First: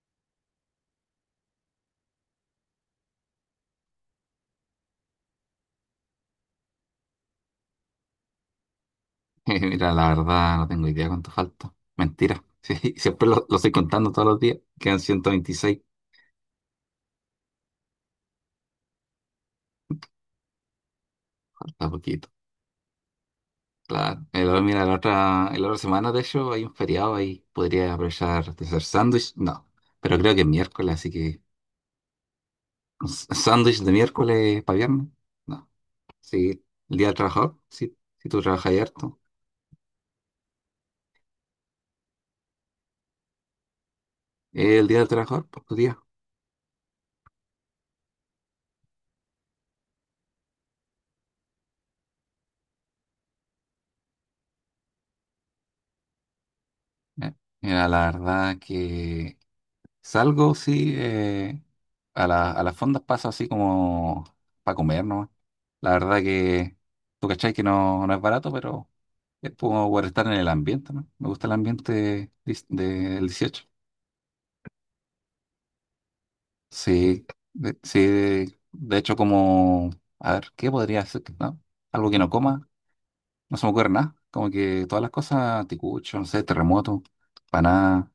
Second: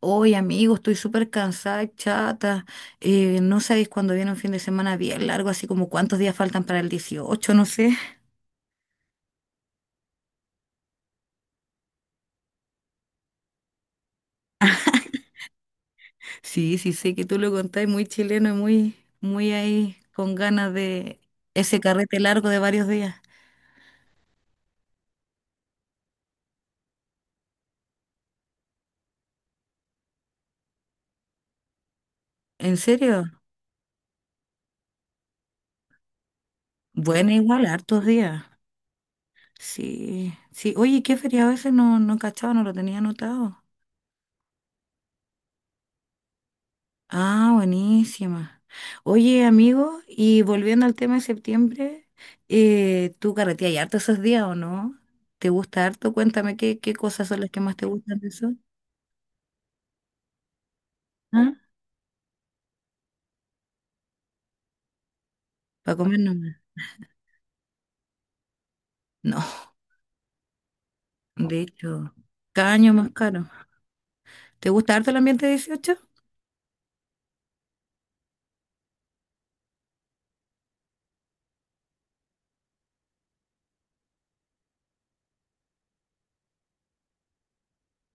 Oye, amigo, estoy súper cansada, y chata. No sabéis cuándo viene un fin de semana bien largo, así como cuántos días faltan para el 18, no sé. Mira, la verdad no tengo idea cuánto falta. Mentira. Sí, siempre lo estoy contando todos los días. Quedan 126. Sí, sí, sé que tú lo contáis muy chileno y muy ahí con ganas de ese Falta carrete poquito. largo de varios días. Claro. Mira, la otra semana, de hecho, hay un feriado ahí. Podría aprovechar de hacer sándwich. No. Pero creo que es miércoles, así que ¿En serio? Sándwich de miércoles para viernes. No. Sí. El día del Bueno, trabajador. igual, Sí. hartos Si tú días. trabajas ahí harto. Sí, sí. Oye, ¿qué feriado ese? No, no cachaba, no lo tenía anotado. El día del trabajador, por tu día. Ah, buenísima. Oye, amigo, y volviendo al tema de septiembre, ¿tú carreteas harto esos días o no? ¿Te gusta harto? Cuéntame qué cosas Eh, son las que más te Mira, la gustan de eso. verdad que salgo, sí, ¿Ah? A a las fondas paso así como para comer, ¿no? La ¿Para comer verdad nomás? que tú cachai que no, no es barato, pero No, es como por estar en el ambiente, ¿no? Me gusta el de hecho, ambiente cada año más del caro. 18. ¿Te gusta harto el ambiente 18? Sí, de, sí, de hecho como, a ver, ¿qué podría ser? ¿No? Algo que no coma, no se me ocurre nada. Como que todas las cosas, ticucho, no sé, terremoto, nada.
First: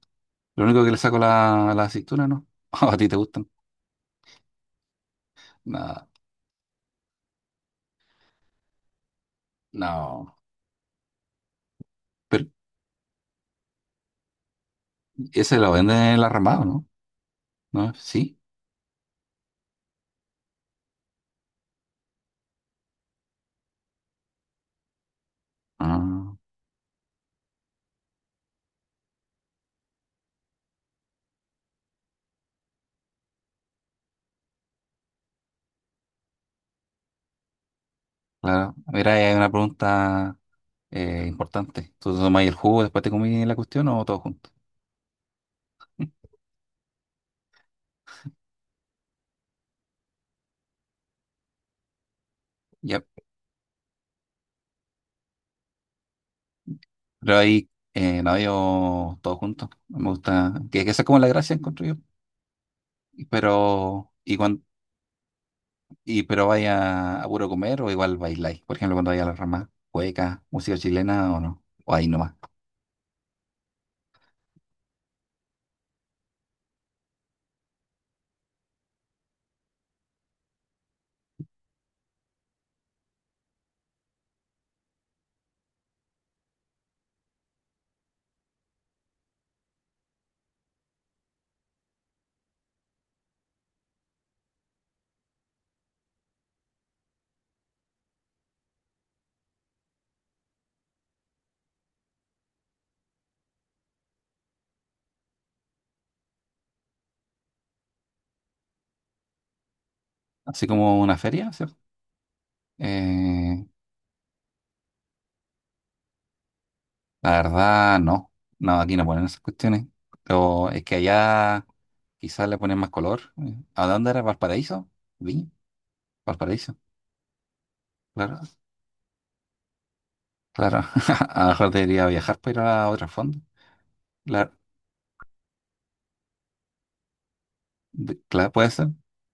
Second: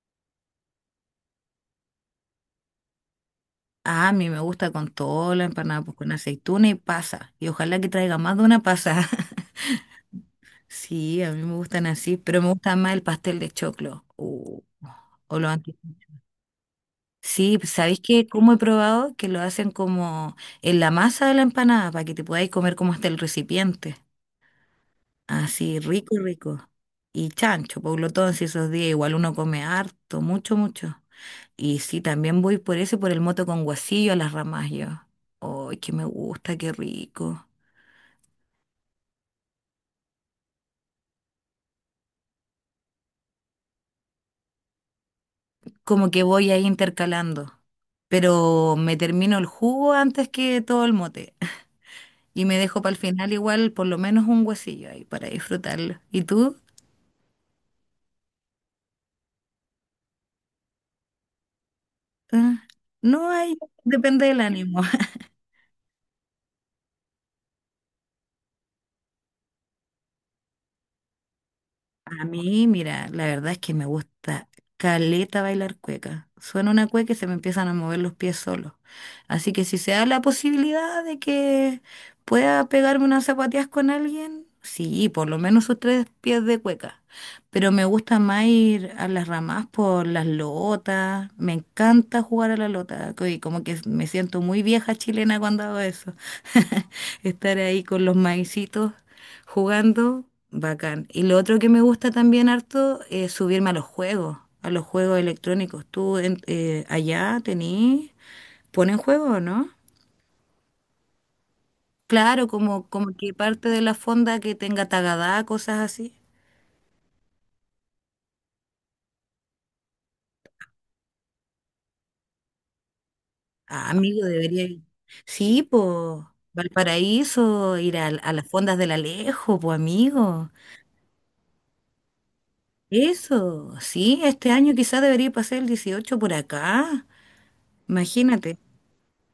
Lo único que le saco la aceituna, ¿no? ¿A ti te gustan? Ah, a mí me gusta con todo, la empanada, pues Nada, con aceituna y pasa. Y ojalá que traiga más de una pasa. no. Sí, a mí me gustan así, pero me gusta más el pastel de choclo. O lo Ese lo antiguo. venden en el armado, ¿no? Sí, pues, ¿No? ¿sabéis que Sí. cómo he probado? Que lo hacen como en la masa de la empanada para que te podáis comer como hasta el recipiente. Así, rico, Ah, rico. Y chancho, Pablo todo si esos días igual uno come harto, mucho, mucho. Y sí, también voy por eso, por el moto con guasillo a las ramas yo. ¡Ay, que me gusta, qué rico! claro. Mira, ahí hay una pregunta importante. ¿Tú te tomás el jugo después te comí la cuestión o todo junto? Como que voy ahí intercalando. Pero me termino el jugo antes que todo el mote. Y me dejo para el Ya. final igual por lo menos un guasillo ahí para disfrutarlo. ¿Y tú? Pero ahí, no, yo todo junto. Me gusta. Que esa es como la gracia, encuentro yo. Ah, Y no hay, Pero, depende y del cuando, ánimo. y pero vaya a puro comer o igual bailáis. Por ejemplo, cuando vaya a la rama, cueca, música chilena o no. O ahí A nomás. mí, mira, la verdad es que me gusta caleta bailar cueca. Suena una cueca y se me empiezan a mover los pies solos. Así que si se da la posibilidad de que pueda pegarme unas zapatillas con alguien, sí, por lo menos sus tres pies de cueca. Pero me gusta más ir a las ramas por las lotas. Me encanta jugar a la lota. Y como que me siento muy vieja chilena cuando hago eso. Estar ahí con los maicitos jugando, bacán. Y lo otro que me gusta también harto es subirme a los juegos electrónicos. ¿ Allá tenés, ¿ponen juegos o no? Así como una feria, ¿cierto? Claro, como, como que Eh, parte de la fonda que tenga Tagadá, cosas así. La verdad, no. No, aquí no ponen esas cuestiones. Pero es que allá quizás le ponen más color. ¿A Ah, dónde era? amigo, debería ir. ¿Valparaíso? ¿Viña? Sí, pues, ¿Valparaíso? Valparaíso, Claro, las fondas del Alejo, pues, amigo. claro. A lo mejor debería viajar para ir a otro fondo. Eso, sí, este Claro. año quizás debería pasar el 18 por acá. Claro, Imagínate. puede ser.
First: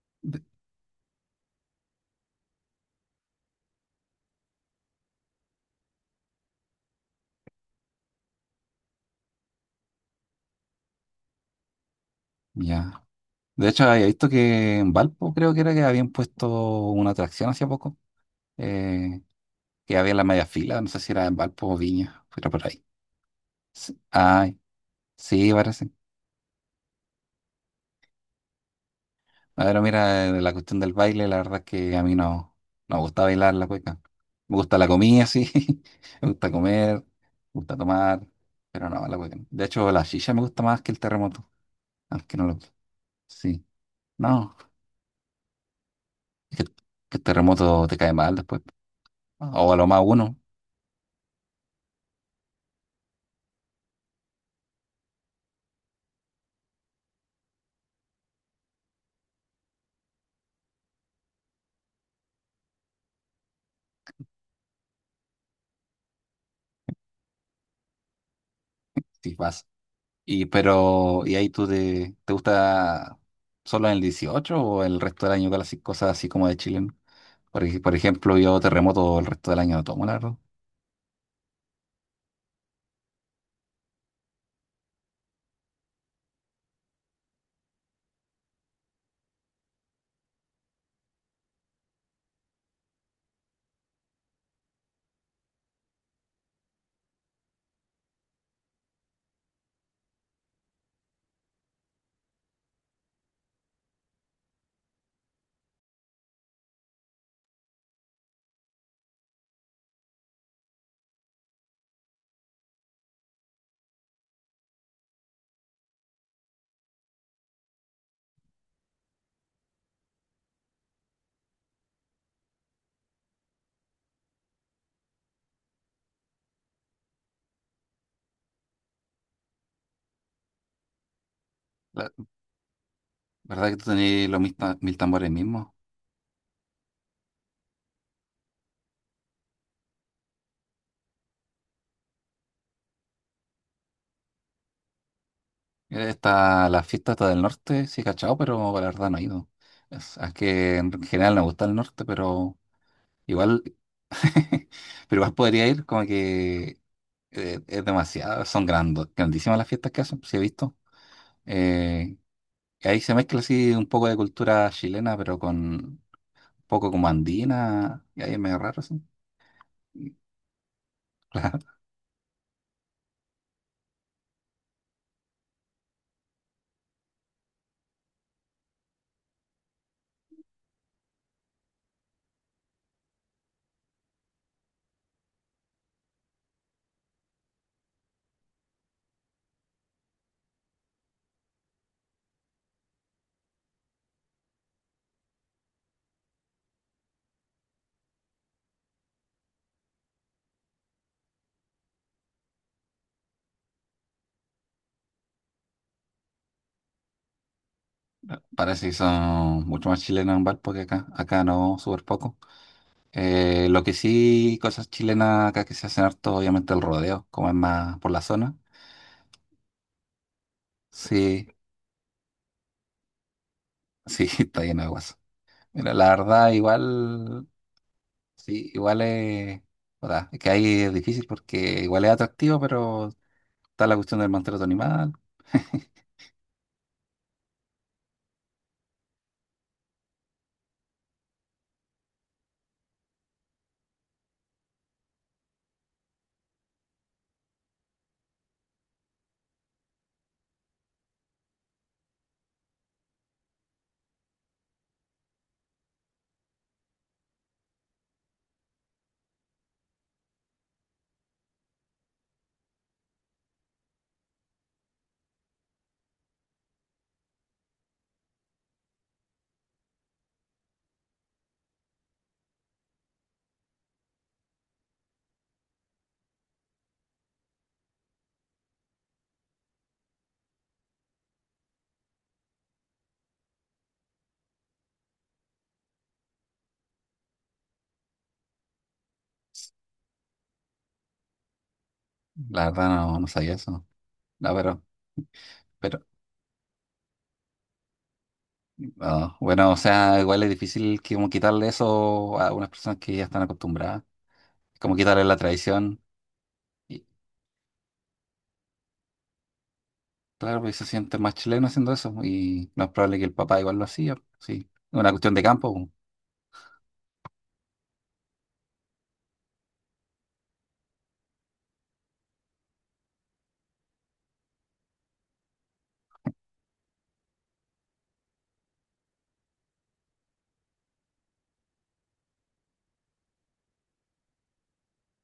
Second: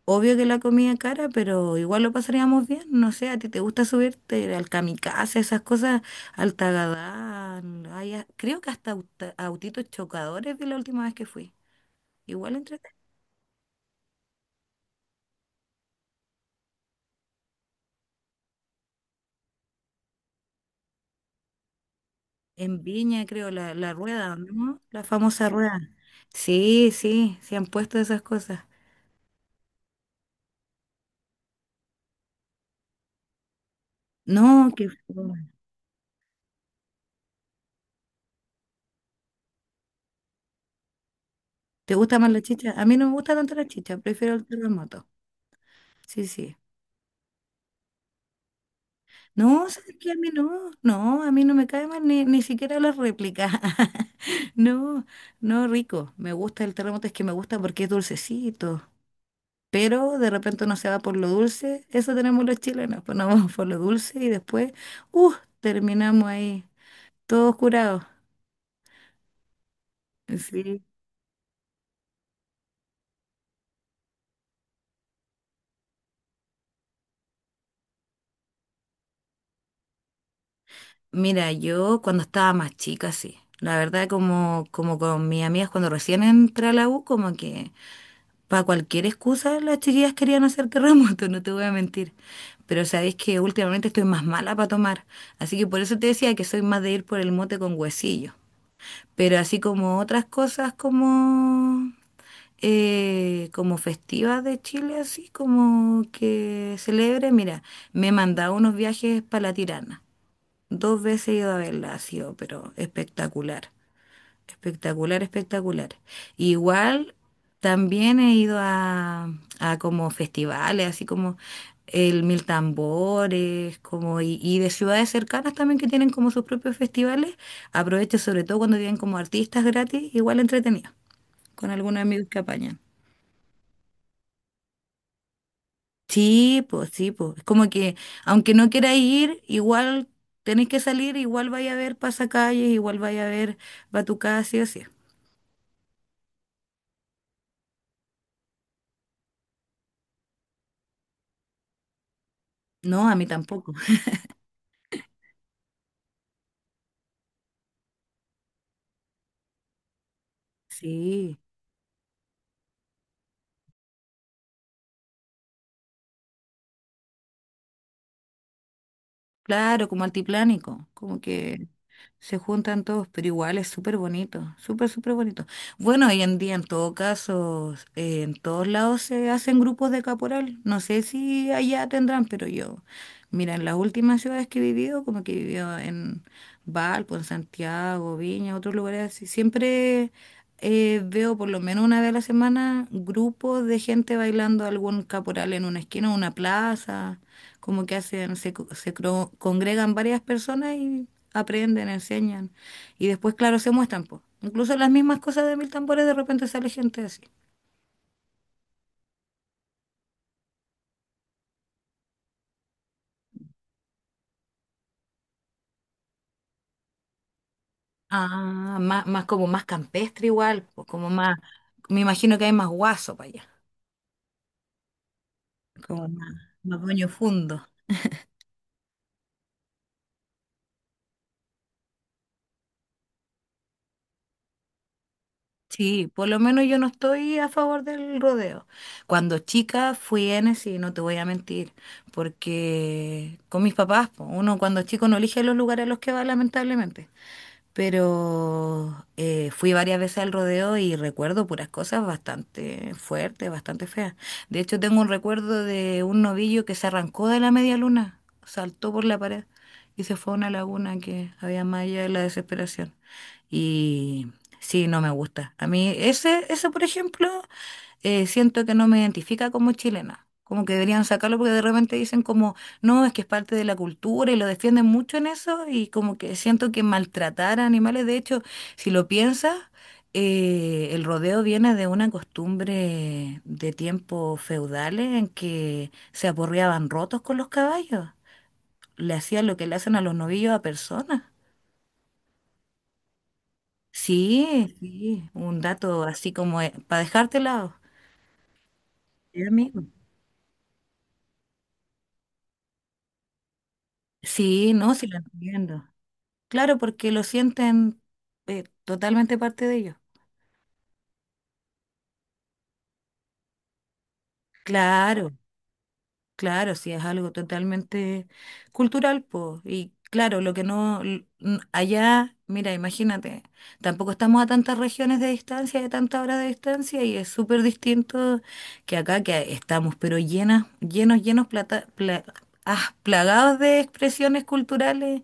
Obvio De- que la comida cara, pero igual lo pasaríamos bien. No sé, ¿a ti te gusta subirte al kamikaze, esas cosas, al Tagadán? Creo que hasta autitos chocadores de la última vez que fui. Igual entre... Ya. De hecho, había visto que en Valpo creo que era que habían puesto una atracción hace poco. eh, que había en la media fila. No sé si era en Valpo o Viña. Pero por En ahí. Viña, creo, la Sí. rueda, Ay, ¿no? La famosa sí, rueda. parece. Sí, sí, se han puesto esas cosas. A ver, mira, la cuestión del baile, la verdad es que a mí no, no me gusta bailar la cueca. Me No, gusta que... la comida, sí. Me gusta comer, me gusta tomar, pero no, la cueca. No. De hecho, la shisha me gusta más que el terremoto, ¿Te gusta más aunque la no lo... chicha? A mí no me gusta tanto Sí, la chicha, prefiero el no, terremoto. Sí, sí. es que, que el terremoto te cae mal después. ¿No? No, O a lo ¿sabes más qué? A mí uno, no, no, a mí no me cae mal ni siquiera la réplica. No, no, rico. Me gusta el terremoto, es que me gusta porque es dulcecito. Pero de repente uno se va por lo dulce, eso tenemos los chilenos, pues nos vamos por lo dulce y después, uh, terminamos ahí, todos curados. si vas. Y Sí. pero, ¿y ahí tú te, te gusta solo en el 18 o el resto del año con las cosas así como de chileno? Por, por ejemplo, yo terremoto el resto del año no tomo, la verdad. Mira, yo cuando estaba más chica, sí. La verdad, como con mis amigas cuando recién entré a la U, como que para cualquier excusa, las chiquillas querían hacer terremoto, no te voy a mentir. Pero sabéis que últimamente estoy más mala para tomar. Así que por eso te decía que soy más de ir por el mote con huesillo. Pero así como otras cosas como, como festivas de Chile, así como que celebre, mira, me he mandado unos viajes para la Tirana. Dos veces he ido a verla, ha sido, pero espectacular. Espectacular, espectacular. Igual también he ido a como festivales, así como el Mil Tambores, como y de ciudades cercanas también que tienen como sus propios festivales. Aprovecho sobre todo cuando vienen como artistas gratis, igual entretenido, con algunos amigos que apañan. ¿Verdad que tú tenías los mil tambores mismos? Sí, pues sí, pues. Es como que aunque no queráis ir, igual tenéis que salir, igual vaya a ver pasacalles, igual vaya a ver Batucada, sí o sí. Está la fiesta está del norte, sí, cachao, pero la verdad no he ido. Es que en general no me gusta el norte, pero No, a mí igual, tampoco. pero igual podría ir, como que es demasiado, son grandes, grandísimas las fiestas que hacen, sí he visto. Sí. Eh, y ahí se mezcla así un poco de cultura chilena, pero con un poco como andina, y ahí es medio raro, sí. Claro, como altiplánico, como Claro, que se juntan todos, pero igual es súper bonito, súper, súper bonito. Bueno, hoy en día en todo caso, en todos lados se hacen grupos de caporal. No sé si allá tendrán, pero yo mira, en las últimas ciudades que he vivido, como que he vivido en Valpo, en Santiago, Viña, otros lugares así, siempre veo por lo menos una vez a la semana grupos de gente bailando algún caporal en una esquina, o una plaza, como que hacen, se, congregan varias personas y aprenden, enseñan. Y después, claro, se muestran, pues. Incluso las mismas cosas de Mil Tambores, de repente sale gente así. parece que son mucho más chilenos en Valpo que acá, acá no, súper poco. Lo que sí, cosas chilenas acá que se hacen harto, obviamente el rodeo, como es más por la zona. Ah, más, más como más campestre igual, pues, como más, Sí, me imagino que hay más guaso para allá. sí, está lleno de guaso. Mira, Como la más, verdad, más baño igual, fundo. sí, igual es, o sea, es que ahí es difícil porque igual es atractivo, pero está la cuestión del maltrato animal. Sí, por lo menos yo no estoy a favor del rodeo. Cuando chica fui N, y no te voy a mentir, porque con mis papás, po, uno cuando es chico no elige los lugares a los que va, lamentablemente. Pero fui varias veces al rodeo y recuerdo puras cosas bastante fuertes, bastante feas. De hecho, tengo un recuerdo de un novillo que se arrancó de la media luna, saltó por la pared y se fue a una laguna que había más allá de la desesperación. Y sí, no me gusta. A mí ese, ese por ejemplo, siento que no me identifica como chilena. Como que deberían sacarlo porque de repente dicen como, no, es que es parte de la cultura y lo defienden mucho en eso y como que siento que maltratar a animales, de hecho, si lo piensas, el rodeo viene de una costumbre de tiempos feudales en que se aporreaban rotos con los caballos, le hacían lo que le hacen a los novillos a personas. La verdad no, no sabía eso. No, Sí, sí, un dato pero, así como para dejarte lado. no. Sí, Bueno, o amigo. sea, igual es difícil que como quitarle eso a unas personas que ya están acostumbradas. Sí, no, Como sí lo quitarle la entiendo. tradición. Claro, porque lo sienten totalmente parte de ellos. Claro, pues se siente más chileno haciendo eso y no es probable que el papá igual lo hacía, sí, es una Claro, cuestión de campo, po. claro, sí, es algo totalmente cultural, pues. Y claro, lo que no, allá, mira, imagínate, tampoco estamos a tantas regiones de distancia, de tantas horas de distancia, y es súper distinto que acá, que estamos, pero llenas, llenos, llenos, plata, plagados de expresiones culturales,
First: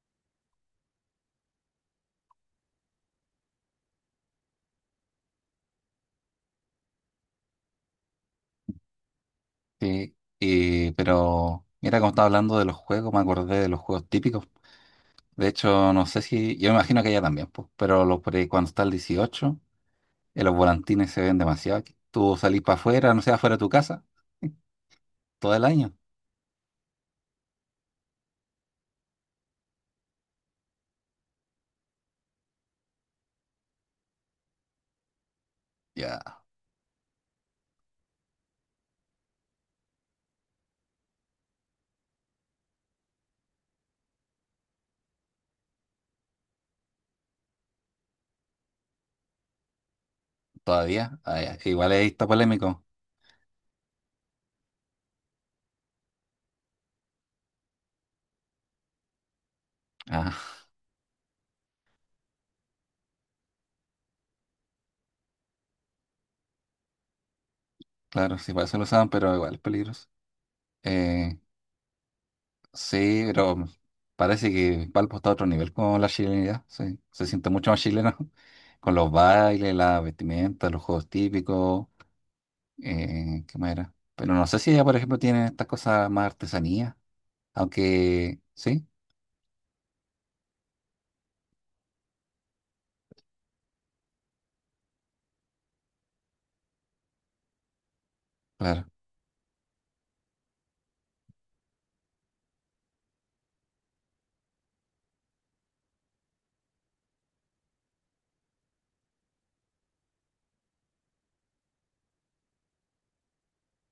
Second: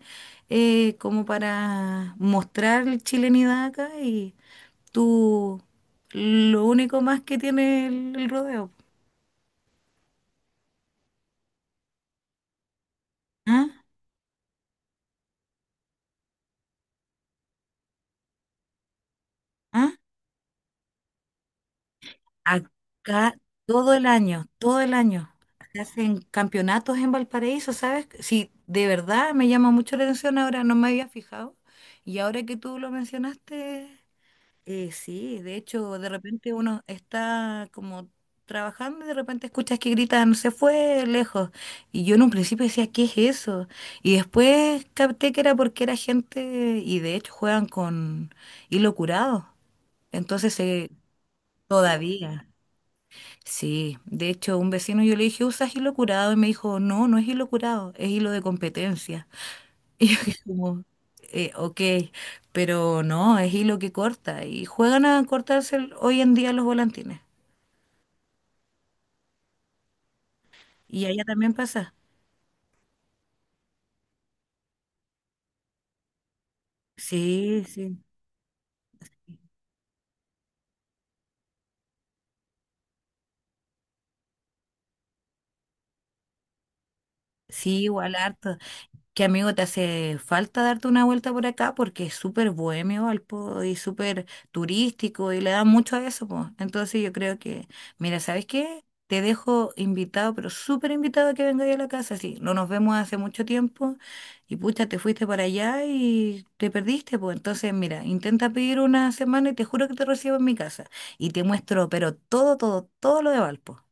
como para mostrar la chilenidad acá, y tú, lo único más que tiene el rodeo. Sí, y- pero mira, como estaba hablando de los juegos, me acordé ¿Ah? de los juegos típicos, de hecho no sé si, yo me imagino que allá también, pues, pero los, por ahí cuando está el 18, ¿Ah? Los volantines se ven demasiado, aquí. Tú salís para afuera, no sé, Acá afuera de tu todo casa, el año, sí, todo el año. todo el Se año, hacen campeonatos en Valparaíso, ¿sabes? Sí, de verdad me llama mucho la atención ahora, no me había fijado. Y ahora que tú lo mencionaste, sí, de hecho, de ya, repente uno está como trabajando y de repente escuchas que gritan, se fue lejos. Y yo en un principio decía, ¿qué es eso? Y después capté que era porque era gente, y de hecho juegan con hilo curado. Entonces, todavía. Ah, ya. Igual ahí está todavía. polémico, Sí, de hecho, un vecino yo le dije, ¿usas hilo curado? Y me dijo, no, no es hilo curado, es hilo de competencia. Y yo dije ah, como, ok, pero no, es hilo que corta. Y juegan a cortarse hoy en día los volantines. claro, sí, para eso lo usaban, pero igual es peligroso. Y allá Eh, también pasa. Sí, pero parece que Valpo está a otro nivel con la chilenidad, sí. Se siente Sí, mucho más sí. chileno con los bailes, la vestimenta, los juegos típicos, ¿qué más era? Pero no sé si ella, por ejemplo, tiene estas cosas más artesanía, Sí, igual aunque harto. sí, Que amigo, te hace falta darte una vuelta por acá porque es súper bohemio Valpo y súper turístico y le da mucho a eso, pues. Entonces yo creo que, mira, ¿sabes qué? claro. Te dejo invitado, pero súper invitado a que vengáis a la casa, sí. No nos vemos hace mucho tiempo y pucha, te fuiste para allá y te perdiste, pues. Entonces, mira, intenta pedir una semana y te juro que te recibo en mi casa y te muestro, pero todo, todo, todo lo de Valpo.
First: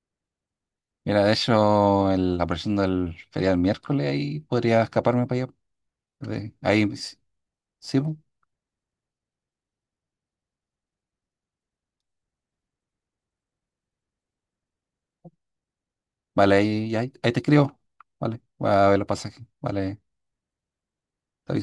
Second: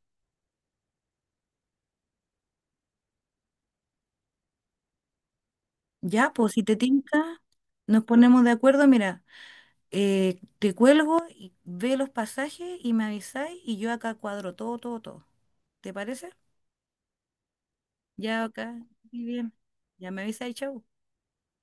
Mira, de hecho, la presión del feriado del miércoles, ahí podría escaparme para allá. Ya, pues si te Ahí, sí, tinca, sí, nos po. ponemos de acuerdo, mira. Te cuelgo y ve los pasajes y me avisáis y yo acá cuadro todo, todo, todo. ¿Te parece? Vale, ahí, ahí, ahí te escribo, vale, Ya voy acá, a ver los muy pasajes, bien. vale. Ya me avisáis, chau. Está